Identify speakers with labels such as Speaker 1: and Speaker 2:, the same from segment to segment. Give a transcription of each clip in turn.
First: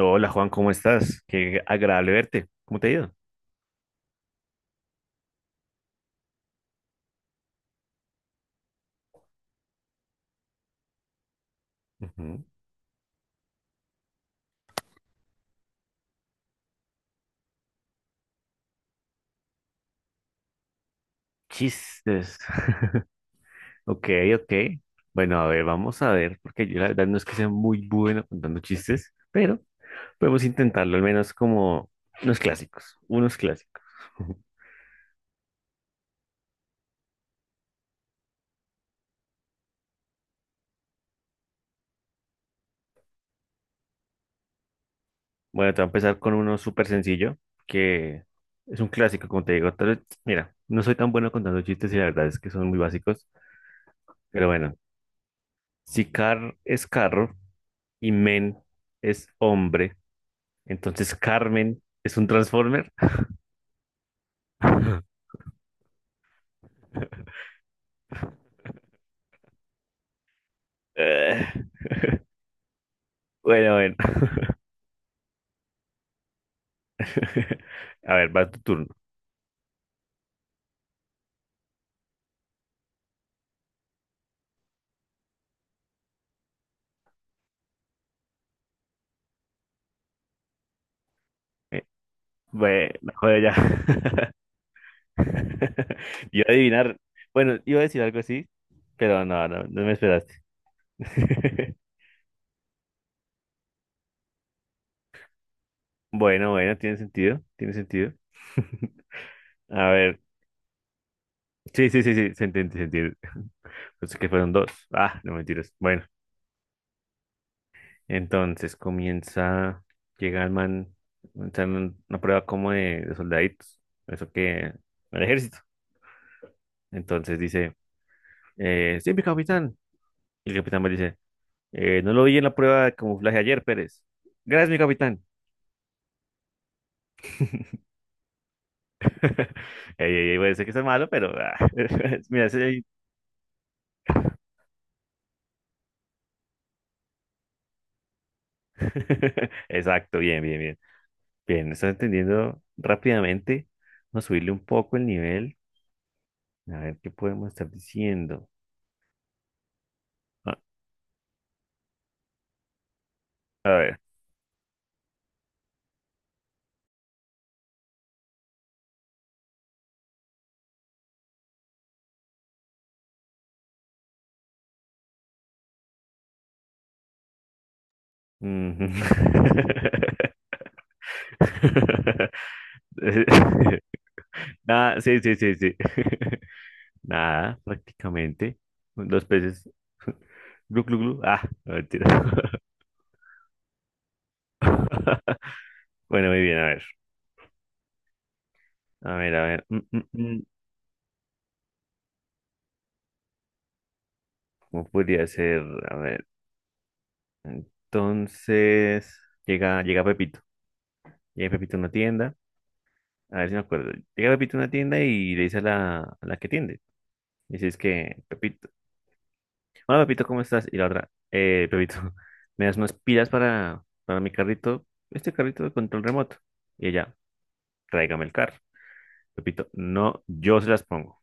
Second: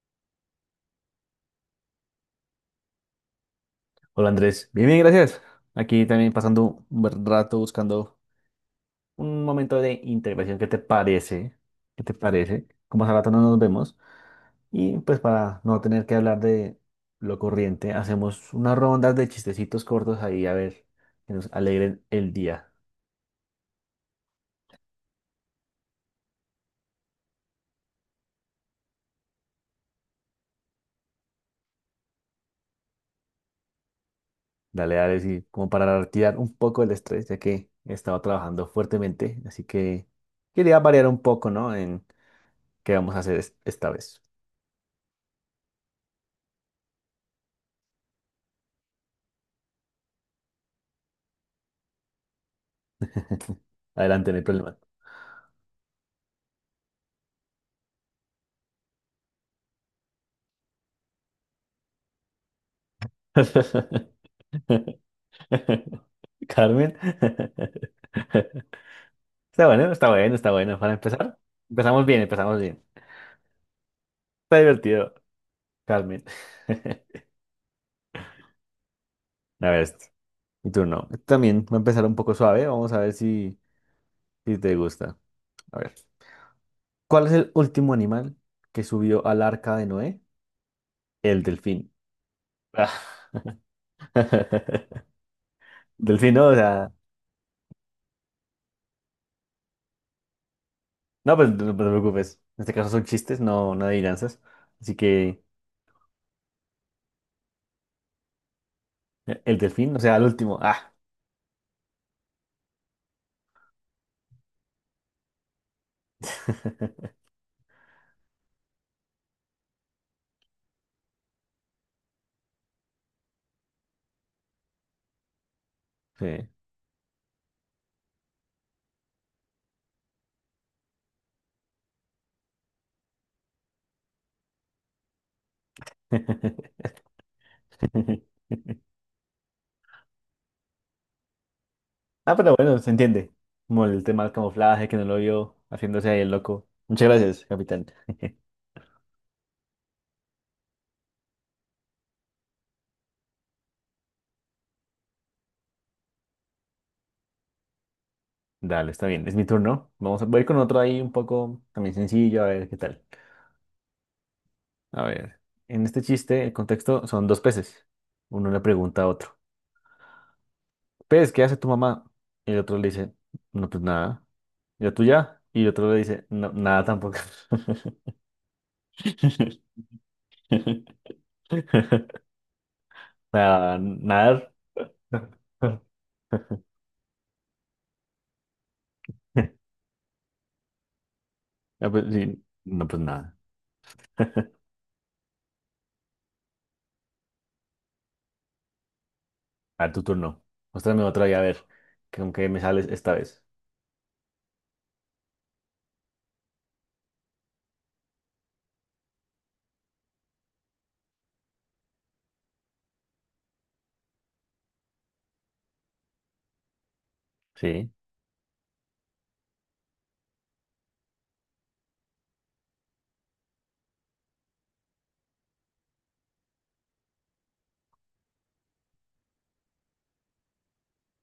Speaker 1: Hola Juan, ¿cómo estás? Qué agradable verte. ¿Cómo te ha ido?
Speaker 2: Hola Andrés, bien, bien, gracias. Aquí también pasando un buen rato buscando un momento de integración. ¿Qué te parece?
Speaker 1: Ujú.
Speaker 2: Como hace rato no nos vemos. Y pues para no tener que hablar de lo corriente, hacemos unas rondas de chistecitos cortos ahí a ver que nos alegren el
Speaker 1: Chistes.
Speaker 2: día.
Speaker 1: Ok, ok. Bueno, a ver, vamos a ver, porque yo la verdad no es que sea muy bueno contando chistes, pero podemos intentarlo, al menos como unos clásicos, unos clásicos.
Speaker 2: Dale, dale, sí, como para retirar un poco el estrés, ya que he estado trabajando fuertemente. Así que quería variar un poco, ¿no? En qué vamos a hacer esta vez.
Speaker 1: Bueno, te voy a empezar con uno súper sencillo, que es un clásico, como te digo. Tal vez- mira, no soy tan bueno contando chistes y la verdad es que son muy básicos,
Speaker 2: Adelante, no hay
Speaker 1: pero bueno,
Speaker 2: problema.
Speaker 1: si car es carro y men es hombre. Entonces Carmen es un Transformer.
Speaker 2: Carmen. Está bueno, está bueno, está bueno. Para empezar,
Speaker 1: Eh,
Speaker 2: empezamos bien, empezamos bien.
Speaker 1: bueno, bueno.
Speaker 2: Está divertido, Carmen.
Speaker 1: A ver, va tu turno.
Speaker 2: A ver, este, mi turno. este también va a empezar un poco suave. Vamos a ver si te gusta. A ver. ¿Cuál es el último animal que subió al arca de Noé? El
Speaker 1: Eh,
Speaker 2: delfín.
Speaker 1: bueno, no, joder, ya.
Speaker 2: Delfín,
Speaker 1: Yo iba
Speaker 2: ¿no?
Speaker 1: a
Speaker 2: O sea,
Speaker 1: adivinar. Bueno, iba a decir algo así, pero no me esperaste.
Speaker 2: no, pues no, no te preocupes. En este caso son chistes, no, no adivinanzas. Así que
Speaker 1: Bueno, bueno, tiene sentido, tiene sentido.
Speaker 2: el
Speaker 1: A
Speaker 2: delfín, o sea,
Speaker 1: ver,
Speaker 2: el último. Ah.
Speaker 1: sí, sí, sí, sí, se entiende, se entiende. Pensé que fueron dos. Ah, no mentiras. Bueno. Entonces comienza, llega el man, está en una prueba como de soldaditos, eso que, al ejército.
Speaker 2: Sí.
Speaker 1: Entonces dice, sí, mi capitán. Y el capitán me dice, no lo vi en la prueba de camuflaje ayer, Pérez. Gracias, mi capitán."
Speaker 2: Ujú.
Speaker 1: Ey, ey, ey, puede ser que sea malo, pero ah,
Speaker 2: Ah,
Speaker 1: mira,
Speaker 2: pero bueno,
Speaker 1: ese-
Speaker 2: se entiende. Como el tema del camuflaje que no lo vio haciéndose ahí el loco. Muchas gracias, capitán.
Speaker 1: exacto, bien, bien, bien. Bien, estás entendiendo rápidamente. Vamos a subirle un poco el nivel. A ver qué podemos estar diciendo.
Speaker 2: Dale, está bien. Es mi turno. Voy con
Speaker 1: Ah,
Speaker 2: otro ahí un poco también sencillo, a ver qué tal.
Speaker 1: a ver.
Speaker 2: A ver. En este chiste, el contexto son dos peces. Uno le pregunta a otro, pez, ¿qué hace tu mamá? Y el otro le dice, no, pues nada. ¿Y la tuya? Y el otro le dice, no, nada tampoco.
Speaker 1: Ujú. Eh,
Speaker 2: Ah, nadar.
Speaker 1: nada, sí, sí, sí, sí. Nada, prácticamente. Los peces. Glu, glu, glu. Ah, no,
Speaker 2: Ah, pues sí,
Speaker 1: mentira.
Speaker 2: no, pues nada.
Speaker 1: Bueno, muy bien, a ver. A ver, a ver.
Speaker 2: A ver, tu turno.
Speaker 1: Mm.
Speaker 2: Muéstrame otra y a ver con qué me sales esta vez.
Speaker 1: ¿Cómo podría ser? A ver. Entonces, llega Pepito. Llega Pepito a una tienda. A ver si me acuerdo. Llega Pepito a una tienda y le dice a la que tiende. Dice, es
Speaker 2: Sí,
Speaker 1: que, Pepito. Hola, Pepito, ¿cómo estás? Y la otra, Pepito, ¿me das unas pilas para mi carrito? Este carrito de control remoto. Y ella, tráigame el carro. Pepito, no, yo se las pongo.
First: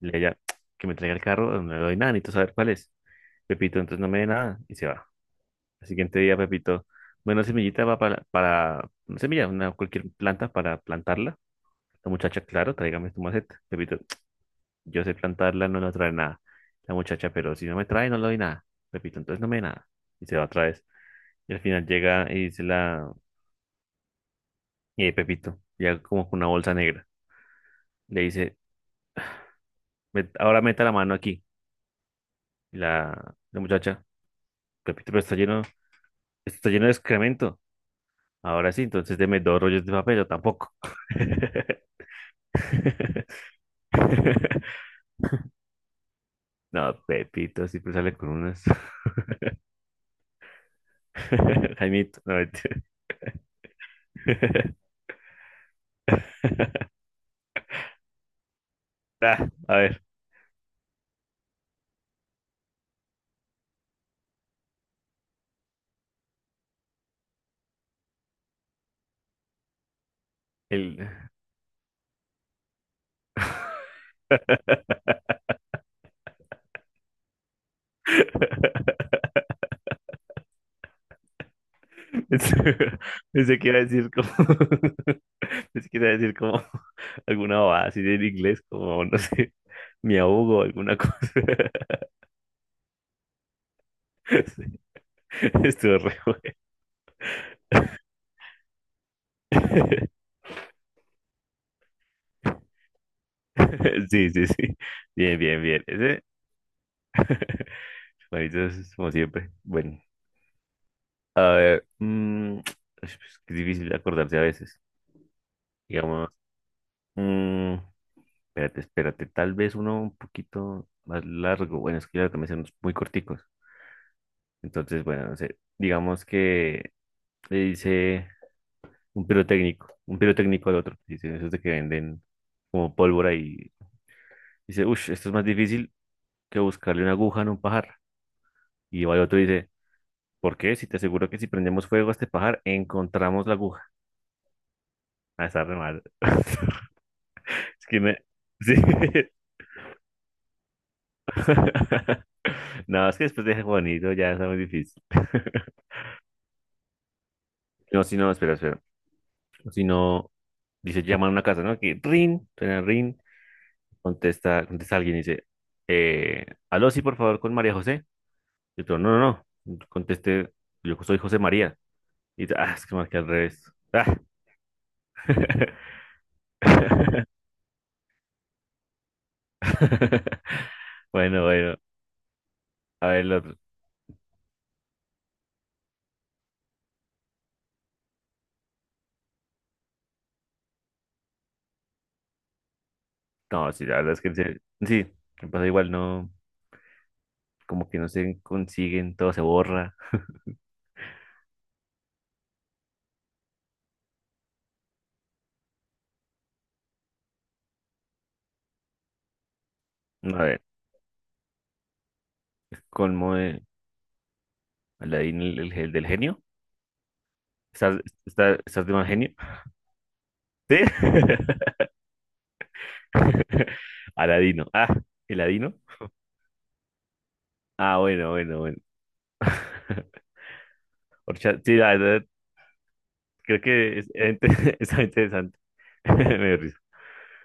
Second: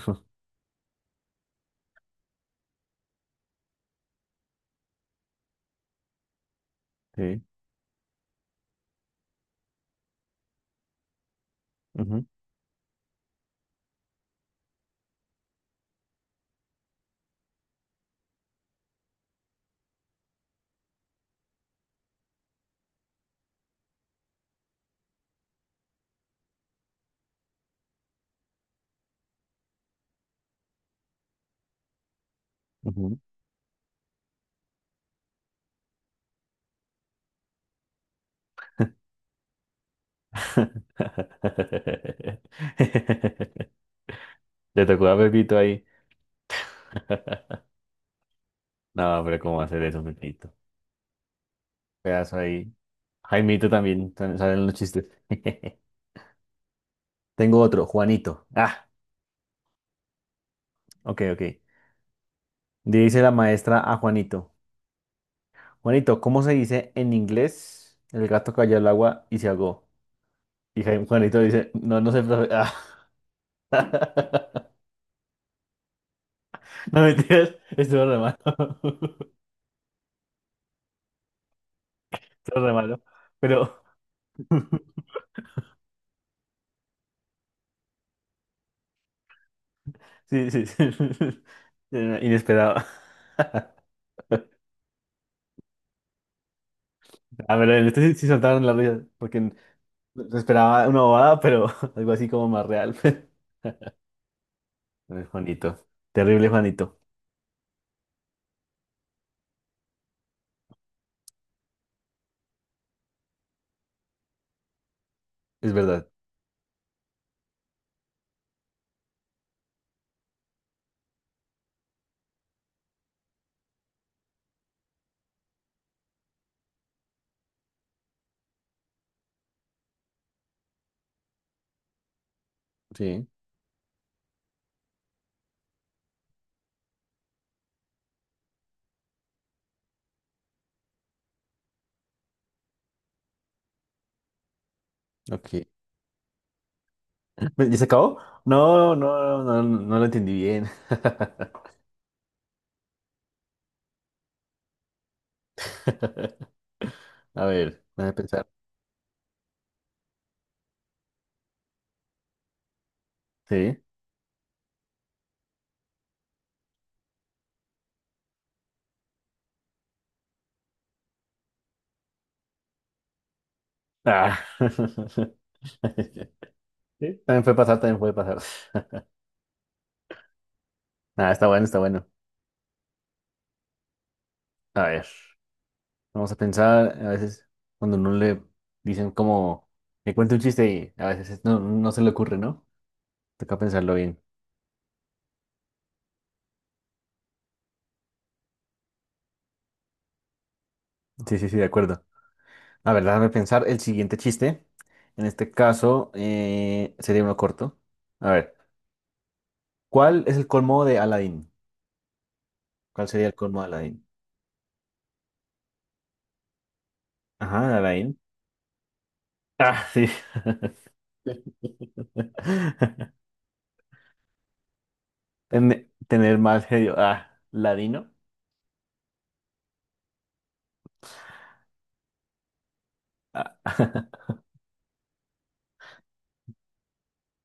Speaker 1: Y ella, que me traiga el carro, no le doy nada, necesito saber cuál es. Pepito, entonces no me dé nada. Y se va. El siguiente día, Pepito,
Speaker 2: sí.
Speaker 1: bueno, semillita va para una semilla, una, cualquier planta para plantarla. La
Speaker 2: ujú,
Speaker 1: muchacha, claro, tráigame tu maceta. Pepito, yo sé plantarla, no la trae nada. La muchacha, pero si no me trae, no le doy nada. Pepito, entonces no me dé nada. Y se va otra vez. Y al final llega y dice la... Y ahí Pepito, llega como con una bolsa negra. Le dice, "Met- ahora meta la mano aquí." Y
Speaker 2: ujú.
Speaker 1: la muchacha, Pepito, pero está lleno, esto está lleno de excremento. Ahora sí, entonces deme dos rollos de papel, yo tampoco.
Speaker 2: Le tocó a Pepito ahí.
Speaker 1: No, Pepito, siempre sale con unas.
Speaker 2: No, pero ¿cómo va a hacer eso, Pepito?
Speaker 1: Jaimito, no,
Speaker 2: Pedazo ahí.
Speaker 1: mentira.
Speaker 2: Jaimito también, también salen los chistes. Tengo otro, Juanito. Ah,
Speaker 1: Ah, a ver,
Speaker 2: ok, ok. Dice la maestra a Juanito. Juanito, ¿cómo se dice en inglés? El gato cayó al agua y se ahogó. Y
Speaker 1: el...
Speaker 2: Juanito dice, no, no sé, profe. Ah. No mentiras, estuvo re malo. Estuvo re malo.
Speaker 1: Pensé que iba
Speaker 2: Pero
Speaker 1: a decir como, pensé que iba a decir como alguna bobada así en inglés, como, no sé, me
Speaker 2: sí,
Speaker 1: ahogo,
Speaker 2: sí, sí.
Speaker 1: alguna cosa.
Speaker 2: Inesperado.
Speaker 1: Sí, estuvo re bueno.
Speaker 2: A ver, en este sí, sí saltaron las risas, porque se esperaba una bobada, pero algo así como más real.
Speaker 1: Sí, sí, sí.
Speaker 2: Ay,
Speaker 1: Bien, bien, bien.
Speaker 2: Juanito.
Speaker 1: Ese,
Speaker 2: Terrible Juanito.
Speaker 1: bonito como siempre. Bueno, a ver, mm, es que es difícil acordarse a veces.
Speaker 2: Es verdad.
Speaker 1: Digamos, mm, espérate, espérate, tal vez uno un poquito más largo. Bueno, es que ya también son muy corticos. Entonces, bueno, no sé, digamos que le dice un pirotécnico al otro, dice, esos de que venden como
Speaker 2: Sí,
Speaker 1: pólvora y dice, uff, esto es más difícil que buscarle una aguja en un pajar. Y va el otro y dice, ¿por qué? Si te aseguro que si prendemos fuego a este pajar, encontramos la aguja. Ah, está
Speaker 2: ok.
Speaker 1: re mal.
Speaker 2: ¿Ya se
Speaker 1: Es que me...
Speaker 2: acabó?
Speaker 1: sí.
Speaker 2: No, no, no, no, no lo entendí bien.
Speaker 1: No, es que después de bonito ya está muy difícil.
Speaker 2: A ver,
Speaker 1: No,
Speaker 2: déjame
Speaker 1: si no,
Speaker 2: pensar.
Speaker 1: espera. Si no, dice, llama a una casa, ¿no? Que ring, suena ring.
Speaker 2: Sí.
Speaker 1: Contesta alguien y dice, aló, sí, por favor, con María José. Y otro, no, no, no. Conteste, yo soy José María. Y dice, ah, es que marqué al revés. Ah.
Speaker 2: Ah. Sí, también fue pasar, también fue pasar. Ah,
Speaker 1: Bueno,
Speaker 2: está bueno,
Speaker 1: bueno,
Speaker 2: está bueno.
Speaker 1: a ver el otro.
Speaker 2: A ver, vamos a pensar, a veces cuando no le dicen como, me cuenta un chiste y a veces no se le ocurre, ¿no? Toca
Speaker 1: No, sí,
Speaker 2: pensarlo
Speaker 1: la verdad
Speaker 2: bien.
Speaker 1: es que en serio- sí, me pasa igual, no, como que no se consiguen, todo se borra.
Speaker 2: Sí, sí, sí, de acuerdo. A ver, déjame pensar el siguiente chiste. En este caso, sería uno corto. A ver, ¿cuál
Speaker 1: A
Speaker 2: es el
Speaker 1: ver,
Speaker 2: colmo de Aladdin? ¿Cuál sería
Speaker 1: colmo
Speaker 2: el colmo
Speaker 1: de
Speaker 2: de Aladdin?
Speaker 1: Aladín, el del genio.
Speaker 2: Ajá,
Speaker 1: ¿Estás,
Speaker 2: Aladdin.
Speaker 1: está- estás de mal genio?
Speaker 2: Ah, sí.
Speaker 1: ¿Sí? Aladino. Ah, ¿el Aladino?
Speaker 2: Tener mal genio. Ah,
Speaker 1: Ah,
Speaker 2: ladino.
Speaker 1: bueno, bueno, bueno. Orcha- sí, la verdad,
Speaker 2: Ah.
Speaker 1: creo que es, ente- está interesante. Me dio risa.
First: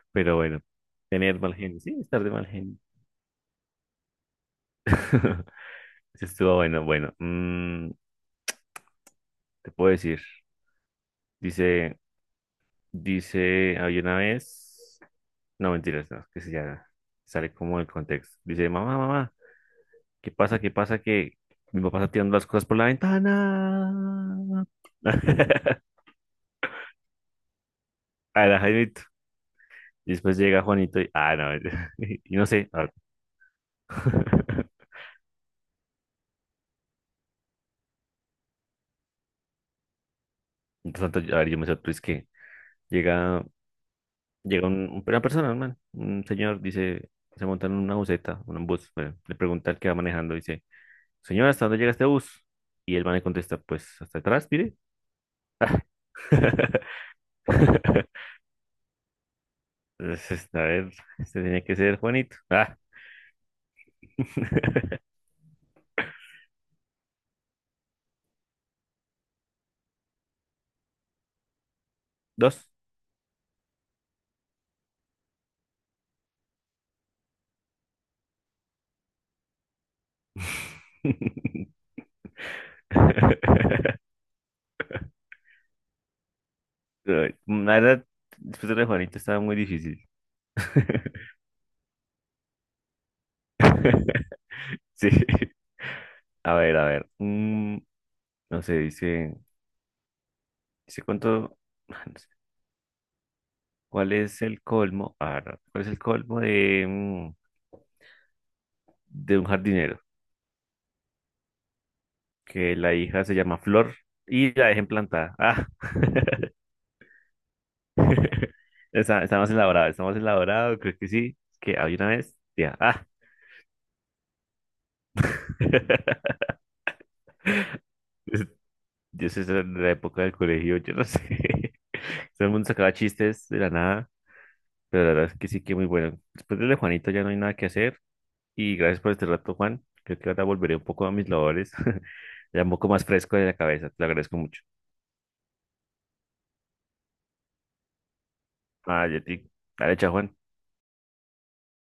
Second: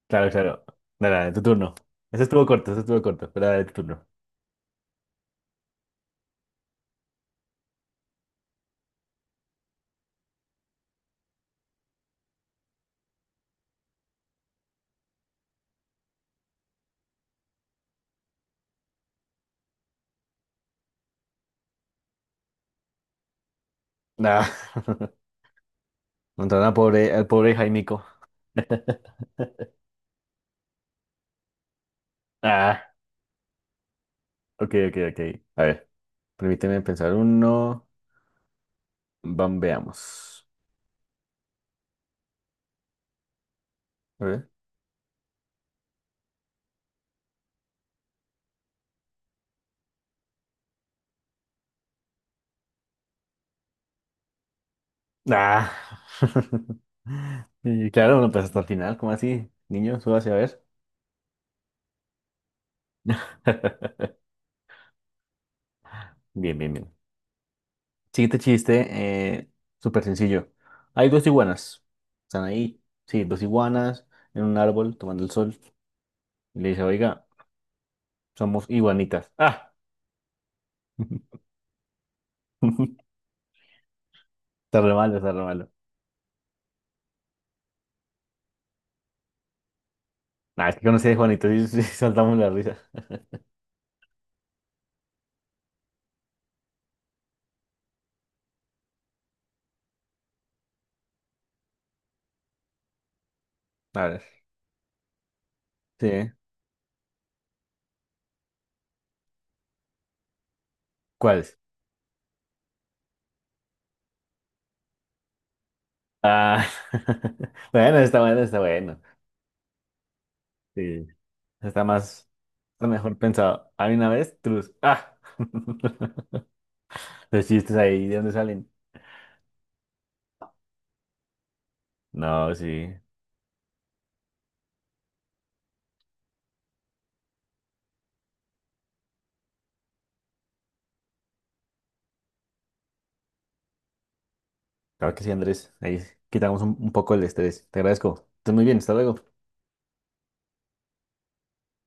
Speaker 2: Claro,
Speaker 1: Pero bueno,
Speaker 2: claro. Dale, dale,
Speaker 1: tener
Speaker 2: tu
Speaker 1: mal
Speaker 2: turno.
Speaker 1: genio. Sí,
Speaker 2: Ese
Speaker 1: estar de
Speaker 2: estuvo
Speaker 1: mal
Speaker 2: corto,
Speaker 1: genio.
Speaker 2: ese estuvo corto. Pero dale, tu turno.
Speaker 1: Eso estuvo bueno. Bueno, mm, te puedo decir. Dice, dice, había una vez. No, mentiras, no, que se ya sale como el contexto. Dice, mamá, mamá, ¿qué pasa? ¿Qué pasa? Que mi papá está tirando las cosas por la ventana.
Speaker 2: Ah, entonces, al pobre Jaimico.
Speaker 1: A la Jaimito. Y después llega Juanito y, ah, no, y no sé. Ah.
Speaker 2: Ah, ok, ok, ok. A ver, permíteme pensar uno. Bam, veamos.
Speaker 1: Mientras tanto, a ver, yo me sorprendí, es que llega,
Speaker 2: A ver.
Speaker 1: llega una persona, un man, un señor, dice, se monta en una buseta, en un bus, bueno, le pregunta al que va manejando, dice, señora, ¿hasta dónde llega este bus? Y el man le contesta, pues, hasta atrás, mire.
Speaker 2: Ah. Y claro, no pensé hasta el final, ¿cómo así? Niño, súbase a
Speaker 1: Entonces, a
Speaker 2: ver.
Speaker 1: ver, este tenía que ser Juanito. Ah,
Speaker 2: Bien, bien, bien. Siguiente chiste, eh, súper sencillo. Hay dos iguanas. Están
Speaker 1: dos.
Speaker 2: ahí, sí, dos iguanas en un árbol tomando el sol. Y le dice, oiga, somos iguanitas. Ah, está re malo, está re malo.
Speaker 1: Ay, la verdad, después de lo de Juanito estaba muy difícil.
Speaker 2: Ah, es que conocí a Juanito y sí, sí, saltamos la risa.
Speaker 1: Sí. A ver, a ver. No sé, dice cuánto, no sé,
Speaker 2: A
Speaker 1: ¿cuál
Speaker 2: ver,
Speaker 1: es el colmo? Ah, no, ¿cuál es el
Speaker 2: sí.
Speaker 1: colmo de, mm, de un jardinero?
Speaker 2: ¿Cuáles?
Speaker 1: Que la hija se llama Flor y la dejen plantada. Ah,
Speaker 2: Ah, bueno, está bueno, está bueno.
Speaker 1: está, está más elaborado, creo
Speaker 2: Sí,
Speaker 1: que sí, que
Speaker 2: está
Speaker 1: había una
Speaker 2: más,
Speaker 1: vez, ya,
Speaker 2: está
Speaker 1: ah,
Speaker 2: mejor pensado. Hay una vez, trus. Ah, los chistes ahí, ¿de dónde
Speaker 1: es-
Speaker 2: salen?
Speaker 1: yo sé, esa era la época del colegio, yo no sé,
Speaker 2: No,
Speaker 1: todo el mundo
Speaker 2: sí,
Speaker 1: sacaba chistes de la nada, pero la verdad es que sí que muy bueno. Después de lo de Juanito ya no hay nada que hacer. Y gracias por este rato, Juan. Creo que ahora volveré un poco a mis labores, ya un poco más fresco de la cabeza. Te lo agradezco mucho.
Speaker 2: claro que sí, Andrés. Ahí quitamos un poco el estrés. Te agradezco. Estás muy bien, hasta
Speaker 1: Ah,
Speaker 2: luego.
Speaker 1: Yeti. Dale, chao, Juan.